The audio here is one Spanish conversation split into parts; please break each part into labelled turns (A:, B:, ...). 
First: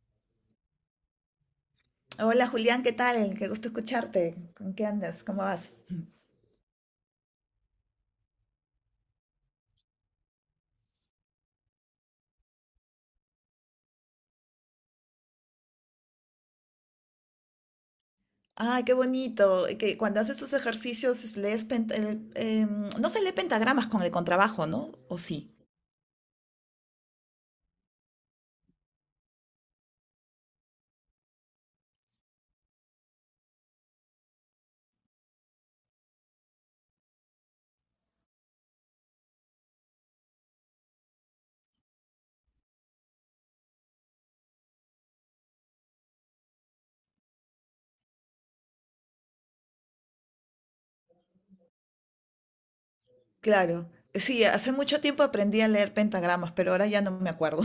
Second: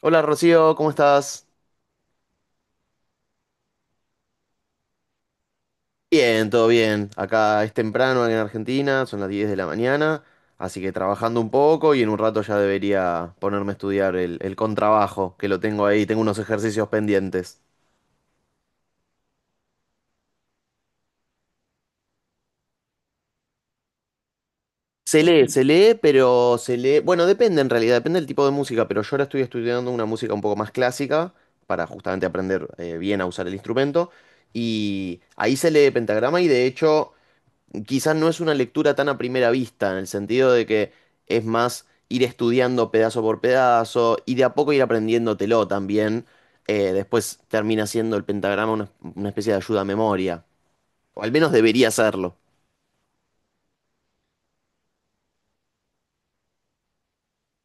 A: Hola Rocío, ¿cómo estás?
B: Hola Julián, ¿qué tal? Qué gusto escucharte. ¿Con qué andas? ¿Cómo vas?
A: Bien, todo bien. Acá es temprano en Argentina, son las 10 de la mañana, así que trabajando un poco y en un rato ya debería ponerme a estudiar el contrabajo, que lo tengo ahí, tengo unos ejercicios pendientes.
B: Ay, qué bonito. Que cuando haces tus ejercicios es- lees pent- el- em, no se lee pentagramas con el contrabajo, ¿no? ¿O sí?
A: Se lee, pero se lee, bueno, depende en realidad, depende del tipo de música, pero yo ahora estoy estudiando una música un poco más clásica para justamente aprender bien a usar el instrumento y ahí se lee pentagrama y de hecho quizás no es una lectura tan a primera vista, en el sentido de que es más ir estudiando pedazo por pedazo y de a poco ir aprendiéndotelo también. Después termina siendo el pentagrama una especie de ayuda a memoria, o al menos debería serlo.
B: Claro. Sí, hace mucho tiempo aprendí a leer pentagramas, pero ahora ya no me acuerdo.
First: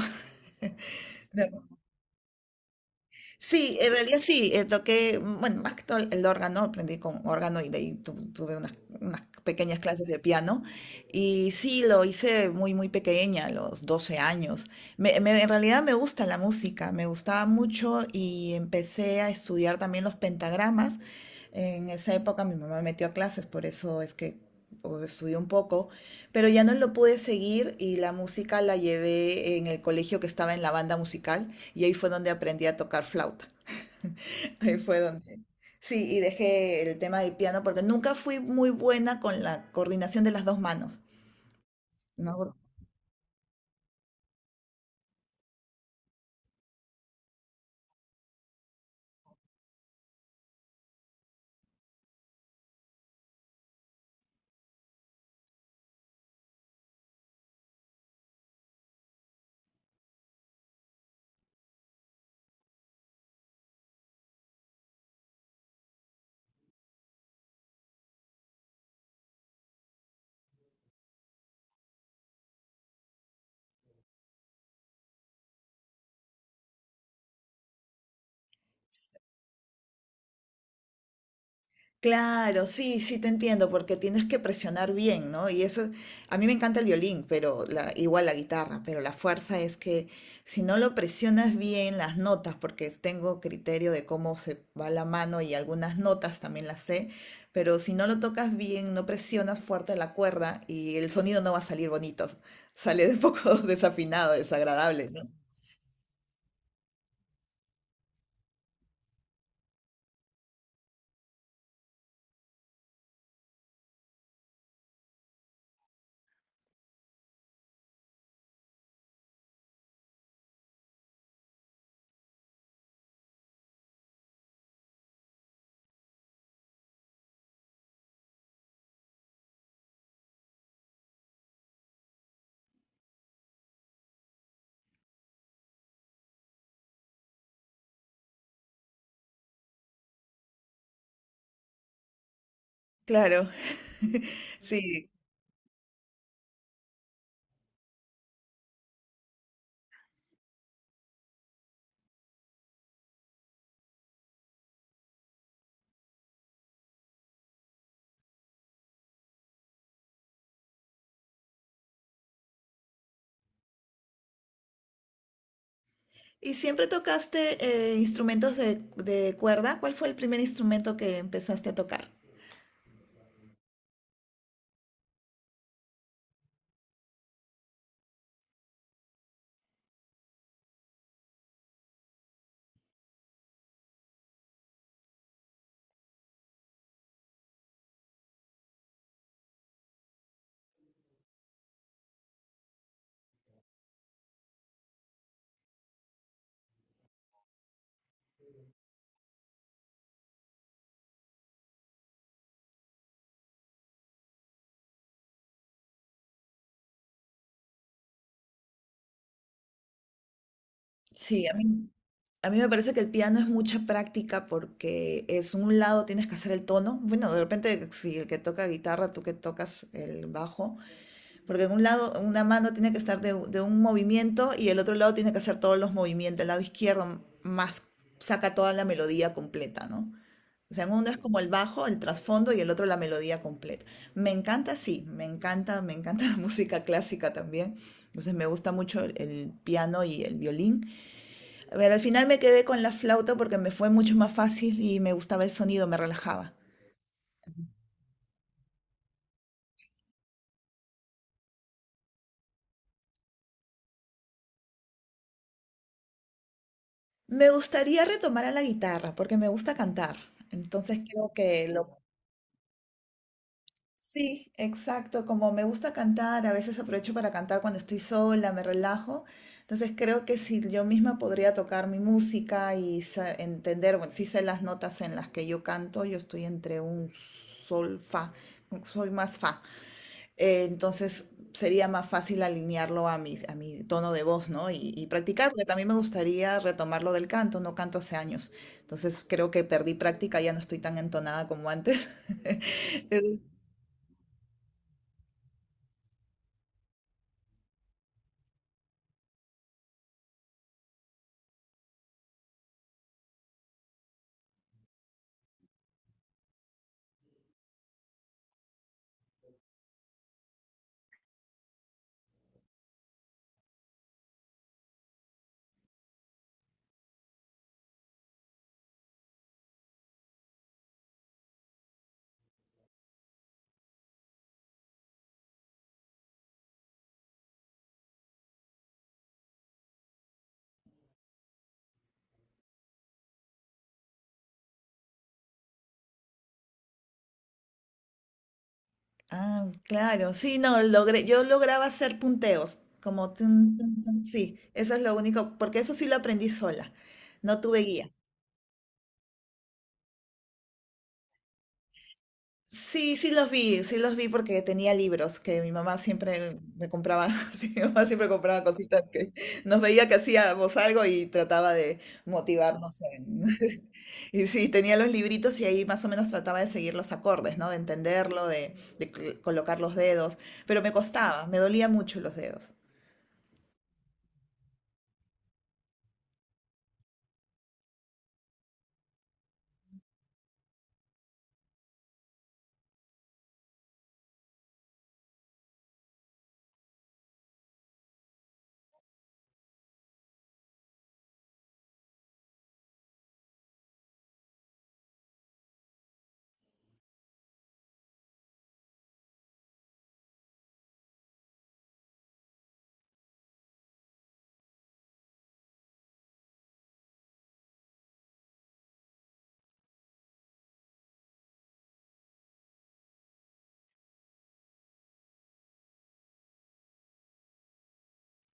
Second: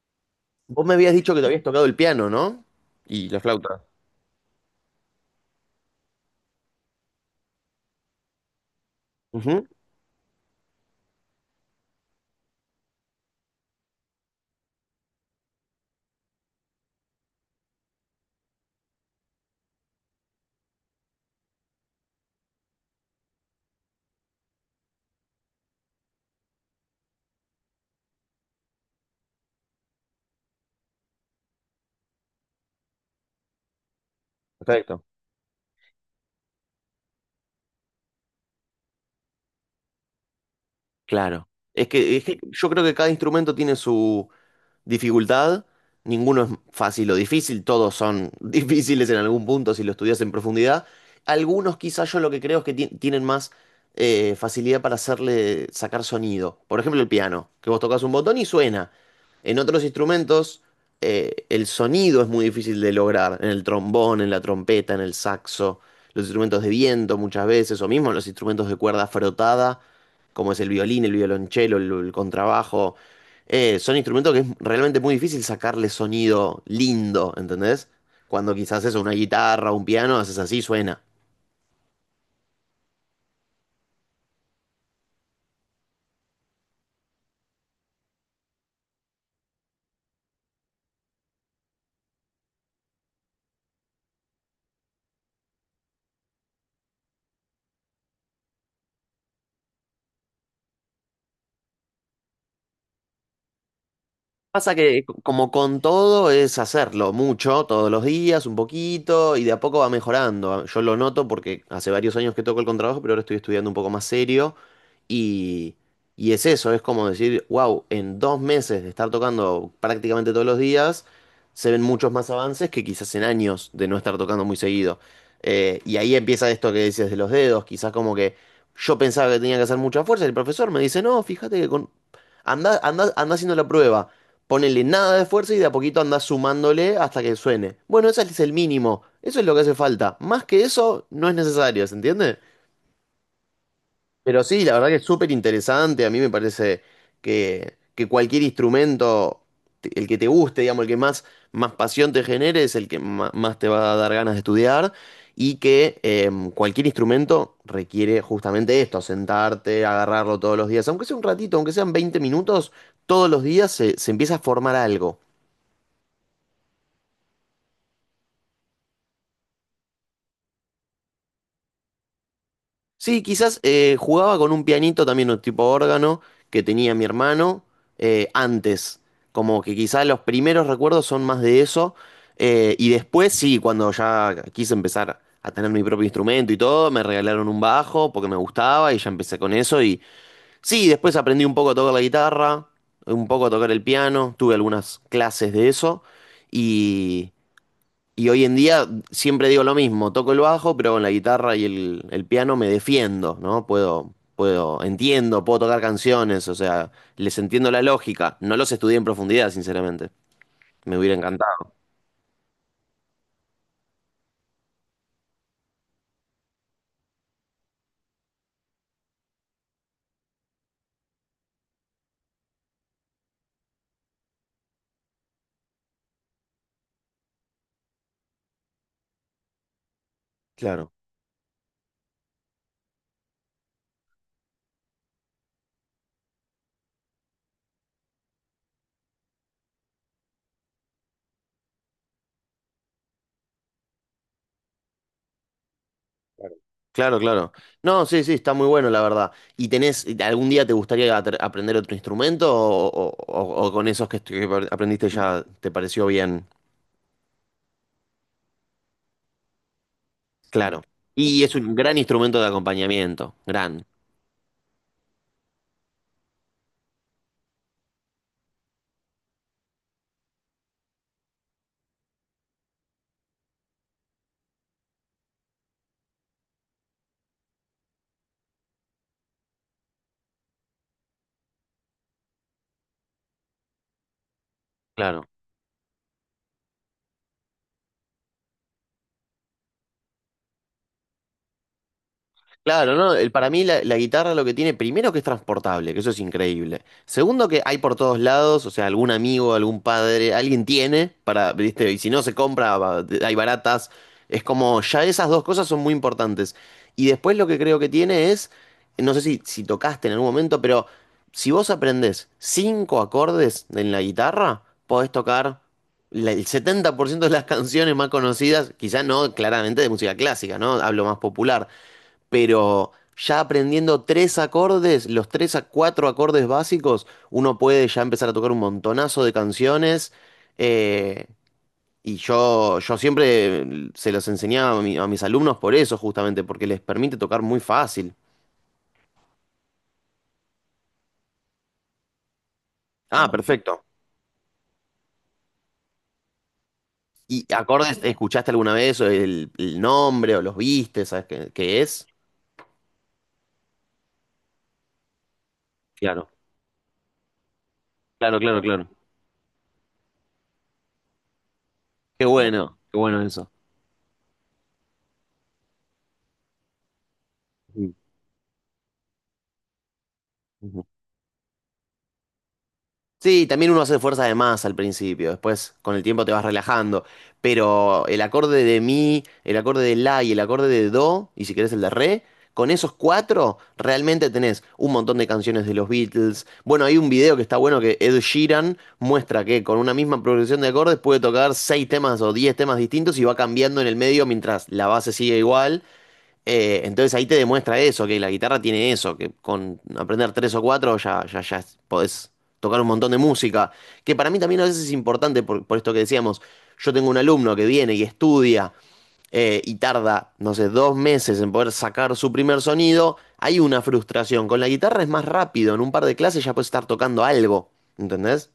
A: Vos me habías dicho que te habías tocado el piano, ¿no? Y la
B: Sí,
A: flauta.
B: en realidad sí, toqué, bueno, más que todo el órgano, aprendí con órgano y de ahí tuve unas, unas
A: Ujú,
B: pequeñas clases de piano y sí, lo hice muy, muy pequeña, a los 12 años. En realidad me gusta la música, me gustaba mucho y empecé a estudiar también los pentagramas. En esa época mi mamá me metió a clases, por eso es que o, estudié un poco, pero ya no lo pude seguir y la música la llevé en el colegio que estaba en la banda musical. Y ahí fue donde aprendí a tocar flauta. Ahí fue
A: perfecto.
B: donde... Sí, y dejé el tema del piano porque nunca fui muy buena con la coordinación de las dos manos,
A: Claro. Es que
B: ¿no?
A: yo creo que cada instrumento tiene su dificultad, ninguno es fácil o difícil, todos son difíciles en algún punto si lo estudias en profundidad. Algunos quizás yo lo que creo es que tienen más facilidad para hacerle sacar sonido. Por ejemplo, el piano, que vos tocas un botón y suena. En otros instrumentos el sonido es muy difícil de lograr, en el trombón, en la trompeta, en el saxo, los instrumentos de viento muchas veces, o mismo los instrumentos de cuerda frotada, como es el violín, el violonchelo, el contrabajo, son instrumentos que es realmente muy difícil sacarle sonido lindo, ¿entendés? Cuando quizás es una guitarra o un piano, haces así, suena.
B: Claro, sí, sí te entiendo, porque tienes que presionar bien, ¿no? Y eso, a mí me encanta el violín, pero la, igual la guitarra, pero la fuerza es que si no lo presionas bien las notas, tengo criterio de cómo se va la mano y algunas notas también las sé, pero si no lo tocas bien, no presionas fuerte la cuerda y el sonido no va a salir bonito, sale un poco desafinado,
A: Pasa que
B: desagradable, ¿no?
A: como con todo es hacerlo mucho, todos los días, un poquito, y de a poco va mejorando. Ah, yo lo noto porque hace varios años que toco el contrabajo, pero ahora estoy estudiando un poco más serio. Y, y es eso, es como decir, wow, en 2 meses de estar tocando prácticamente todos los días, se ven muchos más avances que quizás en años de no estar tocando muy seguido. Y ahí empieza esto que dices de los dedos, quizás como que yo pensaba que tenía que hacer mucha fuerza, y el profesor me dice, no, fíjate que con... Anda, anda, anda haciendo la prueba. Ponele nada de esfuerzo y de a poquito andás sumándole hasta que suene. Bueno, ese es el mínimo. Eso es lo que hace falta. Más que eso, no es necesario, ¿se entiende?
B: Claro,
A: Pero sí, la verdad que es
B: sí,
A: súper interesante. A mí me parece que cualquier instrumento, el que te guste, digamos, el que más, más pasión te genere, es el que más te va a dar ganas de estudiar. Y que cualquier instrumento requiere justamente esto, sentarte, agarrarlo todos los días. Aunque sea un ratito, aunque sean 20 minutos, todos los días se empieza a formar algo.
B: ¿y siempre tocaste instrumentos de cuerda? ¿Cuál fue el primer instrumento que empezaste a tocar?
A: Sí, quizás jugaba con un pianito también, un tipo órgano, que tenía mi hermano, antes. Como que quizás los primeros recuerdos son más de eso. Y después, sí, cuando ya quise empezar a tener mi propio instrumento y todo, me regalaron un bajo porque me gustaba y ya empecé con eso. Y sí, después aprendí un poco a tocar la guitarra, un poco a tocar el piano, tuve algunas clases de eso. Y. Y hoy en día siempre digo lo mismo, toco el bajo, pero con la guitarra y el piano me defiendo, ¿no? Entiendo, puedo tocar canciones, o sea, les entiendo la lógica. No los estudié en profundidad, sinceramente. Me hubiera
B: Sí,
A: encantado.
B: a mí me parece que el piano es mucha práctica porque es un lado tienes que hacer el tono. Bueno, de repente si el que toca guitarra, tú que tocas el bajo, porque en un lado una mano tiene que estar de, de un movimiento y el otro lado tiene que hacer todos los movimientos. El lado izquierdo más saca toda la melodía completa, ¿no? O sea,
A: Claro,
B: uno es como el bajo, el trasfondo y el otro la melodía completa. Me encanta, sí, me encanta la música clásica también. Entonces me gusta mucho el piano y el violín. Pero al final me quedé con la flauta porque me fue mucho más fácil y me gustaba el sonido, me relajaba.
A: claro, claro. No, sí, sí, está muy bueno, la verdad. ¿Y tenés, algún día te gustaría aprender otro instrumento o, o con esos que, que aprendiste ya te pareció bien?
B: Me gustaría retomar a la guitarra porque me gusta cantar.
A: Claro.
B: Entonces creo
A: Y es
B: que
A: un gran
B: lo
A: instrumento de acompañamiento, gran.
B: sí, exacto. Como me gusta cantar, a veces aprovecho para cantar cuando estoy sola, me relajo. Entonces creo que si yo misma podría tocar mi música y entender, bueno, sí sé las notas en las que yo canto, yo estoy entre un sol, fa, soy más fa. Entonces sería más fácil alinearlo a mi tono de voz, ¿no? Y
A: Claro.
B: practicar, porque también me gustaría retomar lo del canto, no canto hace años. Entonces creo que perdí práctica, ya no estoy tan entonada como antes.
A: Claro, no, para mí la guitarra lo que tiene, primero que es transportable, que eso es increíble. Segundo que hay por todos lados, o sea, algún amigo, algún padre, alguien tiene para, viste, y si no se compra, hay baratas. Es como, ya esas dos cosas son muy importantes. Y después lo que creo que tiene es, no sé si tocaste en algún momento, pero si vos aprendés cinco acordes en la guitarra, podés tocar el 70% de las canciones más conocidas, quizás no claramente de música clásica, ¿no? Hablo más popular, pero ya aprendiendo tres acordes, los tres a cuatro acordes básicos, uno puede ya empezar a tocar un montonazo de canciones. eh, y yo siempre se los enseñaba a, a mis alumnos por eso, justamente, porque les permite tocar muy fácil.
B: Ah, claro, sí, no, logré, yo lograba hacer punteos,
A: Ah, ah,
B: como tun,
A: perfecto.
B: tun, tun, sí, eso es lo único, porque eso sí lo aprendí sola,
A: ¿Y
B: no tuve
A: acordes,
B: guía.
A: escuchaste alguna vez o el nombre o los viste? ¿Sabes qué es?
B: Sí, sí los vi porque tenía libros que mi mamá
A: Claro,
B: siempre me compraba, sí, mi mamá siempre
A: claro, claro,
B: compraba
A: claro.
B: cositas que nos veía que hacíamos algo y trataba de
A: Qué claro. Bueno, qué
B: motivarnos
A: bueno eso.
B: y sí, tenía los libritos y ahí más o menos trataba de seguir los acordes, ¿no? De entenderlo, de, colocar los dedos,
A: Mm.
B: pero me costaba, me dolía mucho los dedos.
A: Sí, también uno hace fuerza de más al principio, después con el tiempo te vas relajando, pero el acorde de mi, el acorde de la y el acorde de do, y si querés el de re, con esos cuatro realmente tenés un montón de canciones de los Beatles. Bueno, hay un video que está bueno que Ed Sheeran muestra que con una misma progresión de acordes puede tocar seis temas o 10 temas distintos y va cambiando en el medio mientras la base sigue igual. Entonces ahí te demuestra eso, que la guitarra tiene eso, que con aprender tres o cuatro ya, ya, ya podés tocar un montón de música, que para mí también a veces es importante por esto que decíamos, yo tengo un alumno que viene y estudia y tarda, no sé, 2 meses en poder sacar su primer sonido, hay una frustración, con la guitarra es más rápido, en un par de clases ya puedes estar tocando algo, ¿entendés?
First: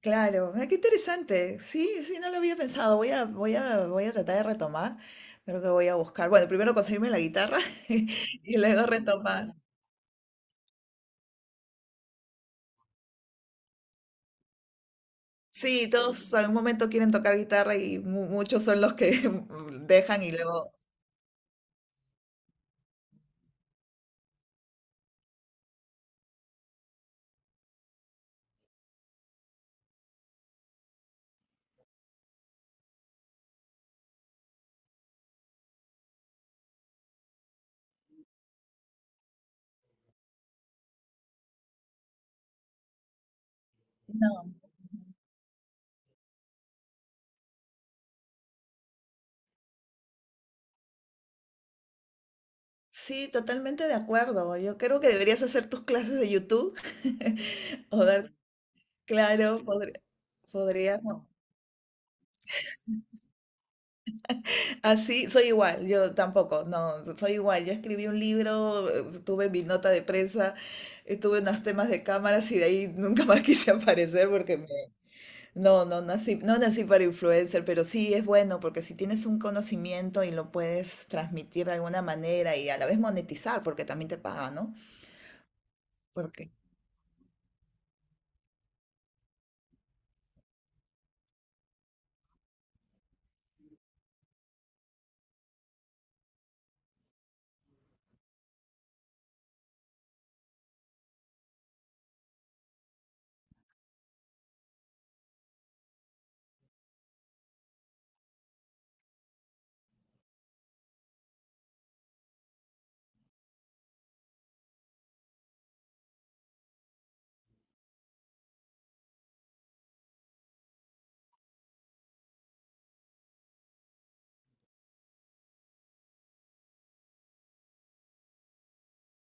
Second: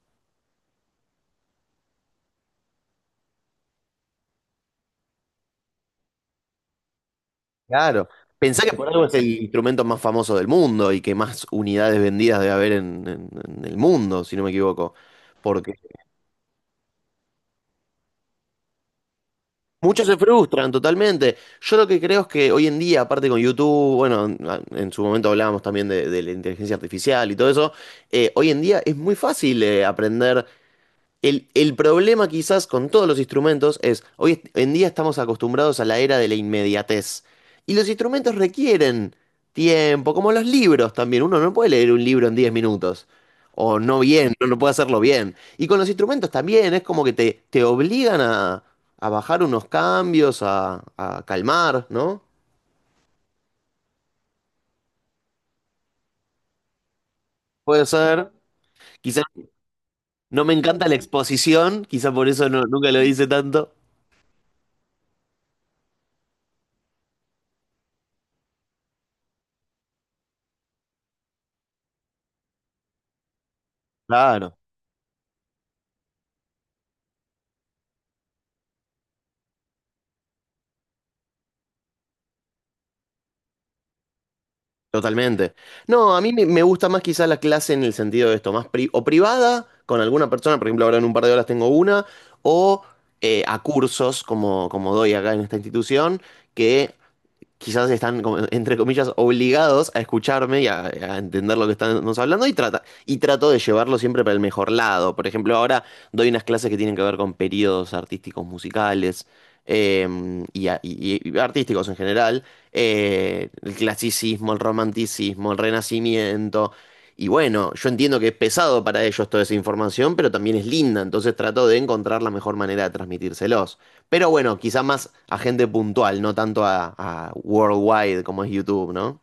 B: Claro, ah, qué interesante. Sí, sí, no lo había pensado. Voy a tratar de retomar. Creo que voy a buscar. Bueno, primero conseguirme la guitarra
A: Claro.
B: y
A: Pensá que
B: luego
A: por algo es el
B: retomar.
A: instrumento más famoso del mundo y que más unidades vendidas debe haber en, en el mundo, si no me equivoco. Porque
B: Sí, todos en un momento quieren tocar guitarra y muchos son los que
A: muchos se
B: dejan y
A: frustran
B: luego.
A: totalmente. Yo lo que creo es que hoy en día, aparte con YouTube, bueno, en su momento hablábamos también de la inteligencia artificial y todo eso, hoy en día es muy fácil aprender. El problema quizás con todos los instrumentos es, hoy en día estamos acostumbrados a la era de la inmediatez. Y los instrumentos requieren tiempo, como los libros también. Uno no puede leer un libro en 10 minutos. O no bien, no,
B: No.
A: no puede hacerlo bien. Y con los instrumentos también, es como que te obligan a bajar unos cambios, a calmar, ¿no?
B: Sí, totalmente de acuerdo. Yo creo que deberías hacer tus clases de YouTube
A: Puede
B: o
A: ser.
B: dar,
A: Quizás
B: claro, podría,
A: no me encanta la
B: podrías. ¿No?
A: exposición, quizás por eso nunca lo hice tanto.
B: Así, soy igual, yo tampoco, no, soy igual. Yo escribí un libro, tuve mi nota de prensa, tuve unos temas de cámaras y de ahí nunca más quise aparecer
A: Claro.
B: porque me... No, no nací, no nací para influencer, pero sí es bueno porque si tienes un conocimiento y lo puedes transmitir de alguna manera y a la vez monetizar, porque también te pagan, ¿no?
A: Totalmente. No, a mí me
B: Porque
A: me gusta más quizás la clase en el sentido de esto, más o privada con alguna persona, por ejemplo, ahora en un par de horas tengo una, o a cursos como, como doy acá en esta institución, que quizás están, como, entre comillas, obligados a escucharme y a entender lo que estamos hablando y, y trato de llevarlo siempre para el mejor lado. Por ejemplo, ahora doy unas clases que tienen que ver con periodos artísticos musicales eh, y, y artísticos en general, el clasicismo, el romanticismo, el renacimiento. Y bueno, yo entiendo que es pesado para ellos toda esa información, pero también es linda, entonces trato de encontrar la mejor manera de transmitírselos. Pero bueno, quizá más a gente puntual, no tanto a worldwide como es YouTube, ¿no?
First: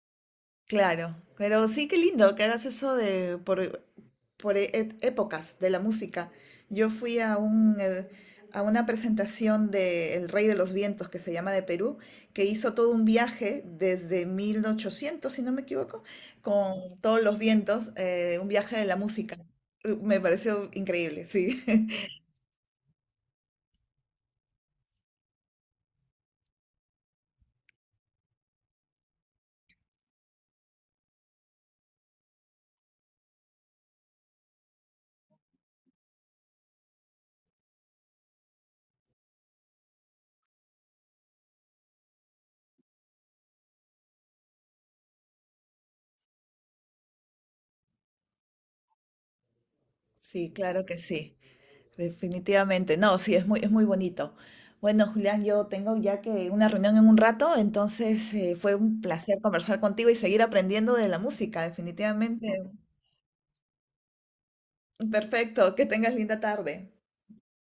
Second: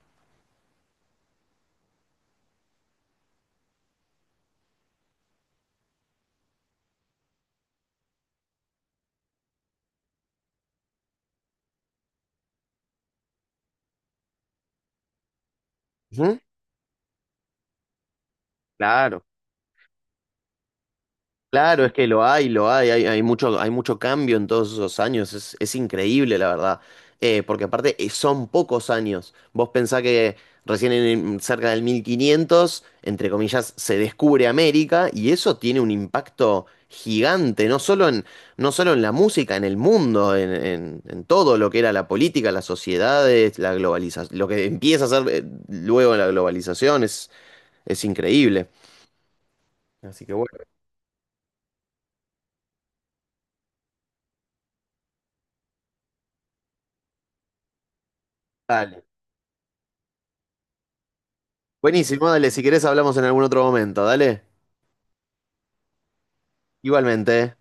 B: claro, pero sí, qué lindo que hagas eso de por, épocas de la música. Yo fui a un, a una presentación de El Rey de los Vientos, que se llama de Perú, que hizo todo un viaje desde 1800 si no me equivoco,
A: Ujú.
B: con todos los vientos, un viaje de la
A: Claro.
B: música. Me pareció increíble, sí.
A: Claro, es que lo hay, hay, hay mucho cambio en todos esos años, es increíble la verdad. Porque aparte son pocos años, vos pensás que recién en, cerca del 1500, entre comillas, se descubre América y eso tiene un impacto gigante, no solo en, no solo en la música, en el mundo, en, en todo lo que era la política, las sociedades, la globalización, lo que empieza a ser luego la globalización es increíble. Así que bueno,
B: Sí, claro que sí. Definitivamente, no, sí, es muy bonito. Bueno, Julián, yo tengo ya que una reunión en un rato, entonces fue un
A: dale.
B: placer conversar contigo y seguir aprendiendo de la música,
A: Buenísimo,
B: definitivamente.
A: dale, si querés hablamos en algún otro momento, dale.
B: Perfecto, que tengas linda tarde.
A: Igualmente.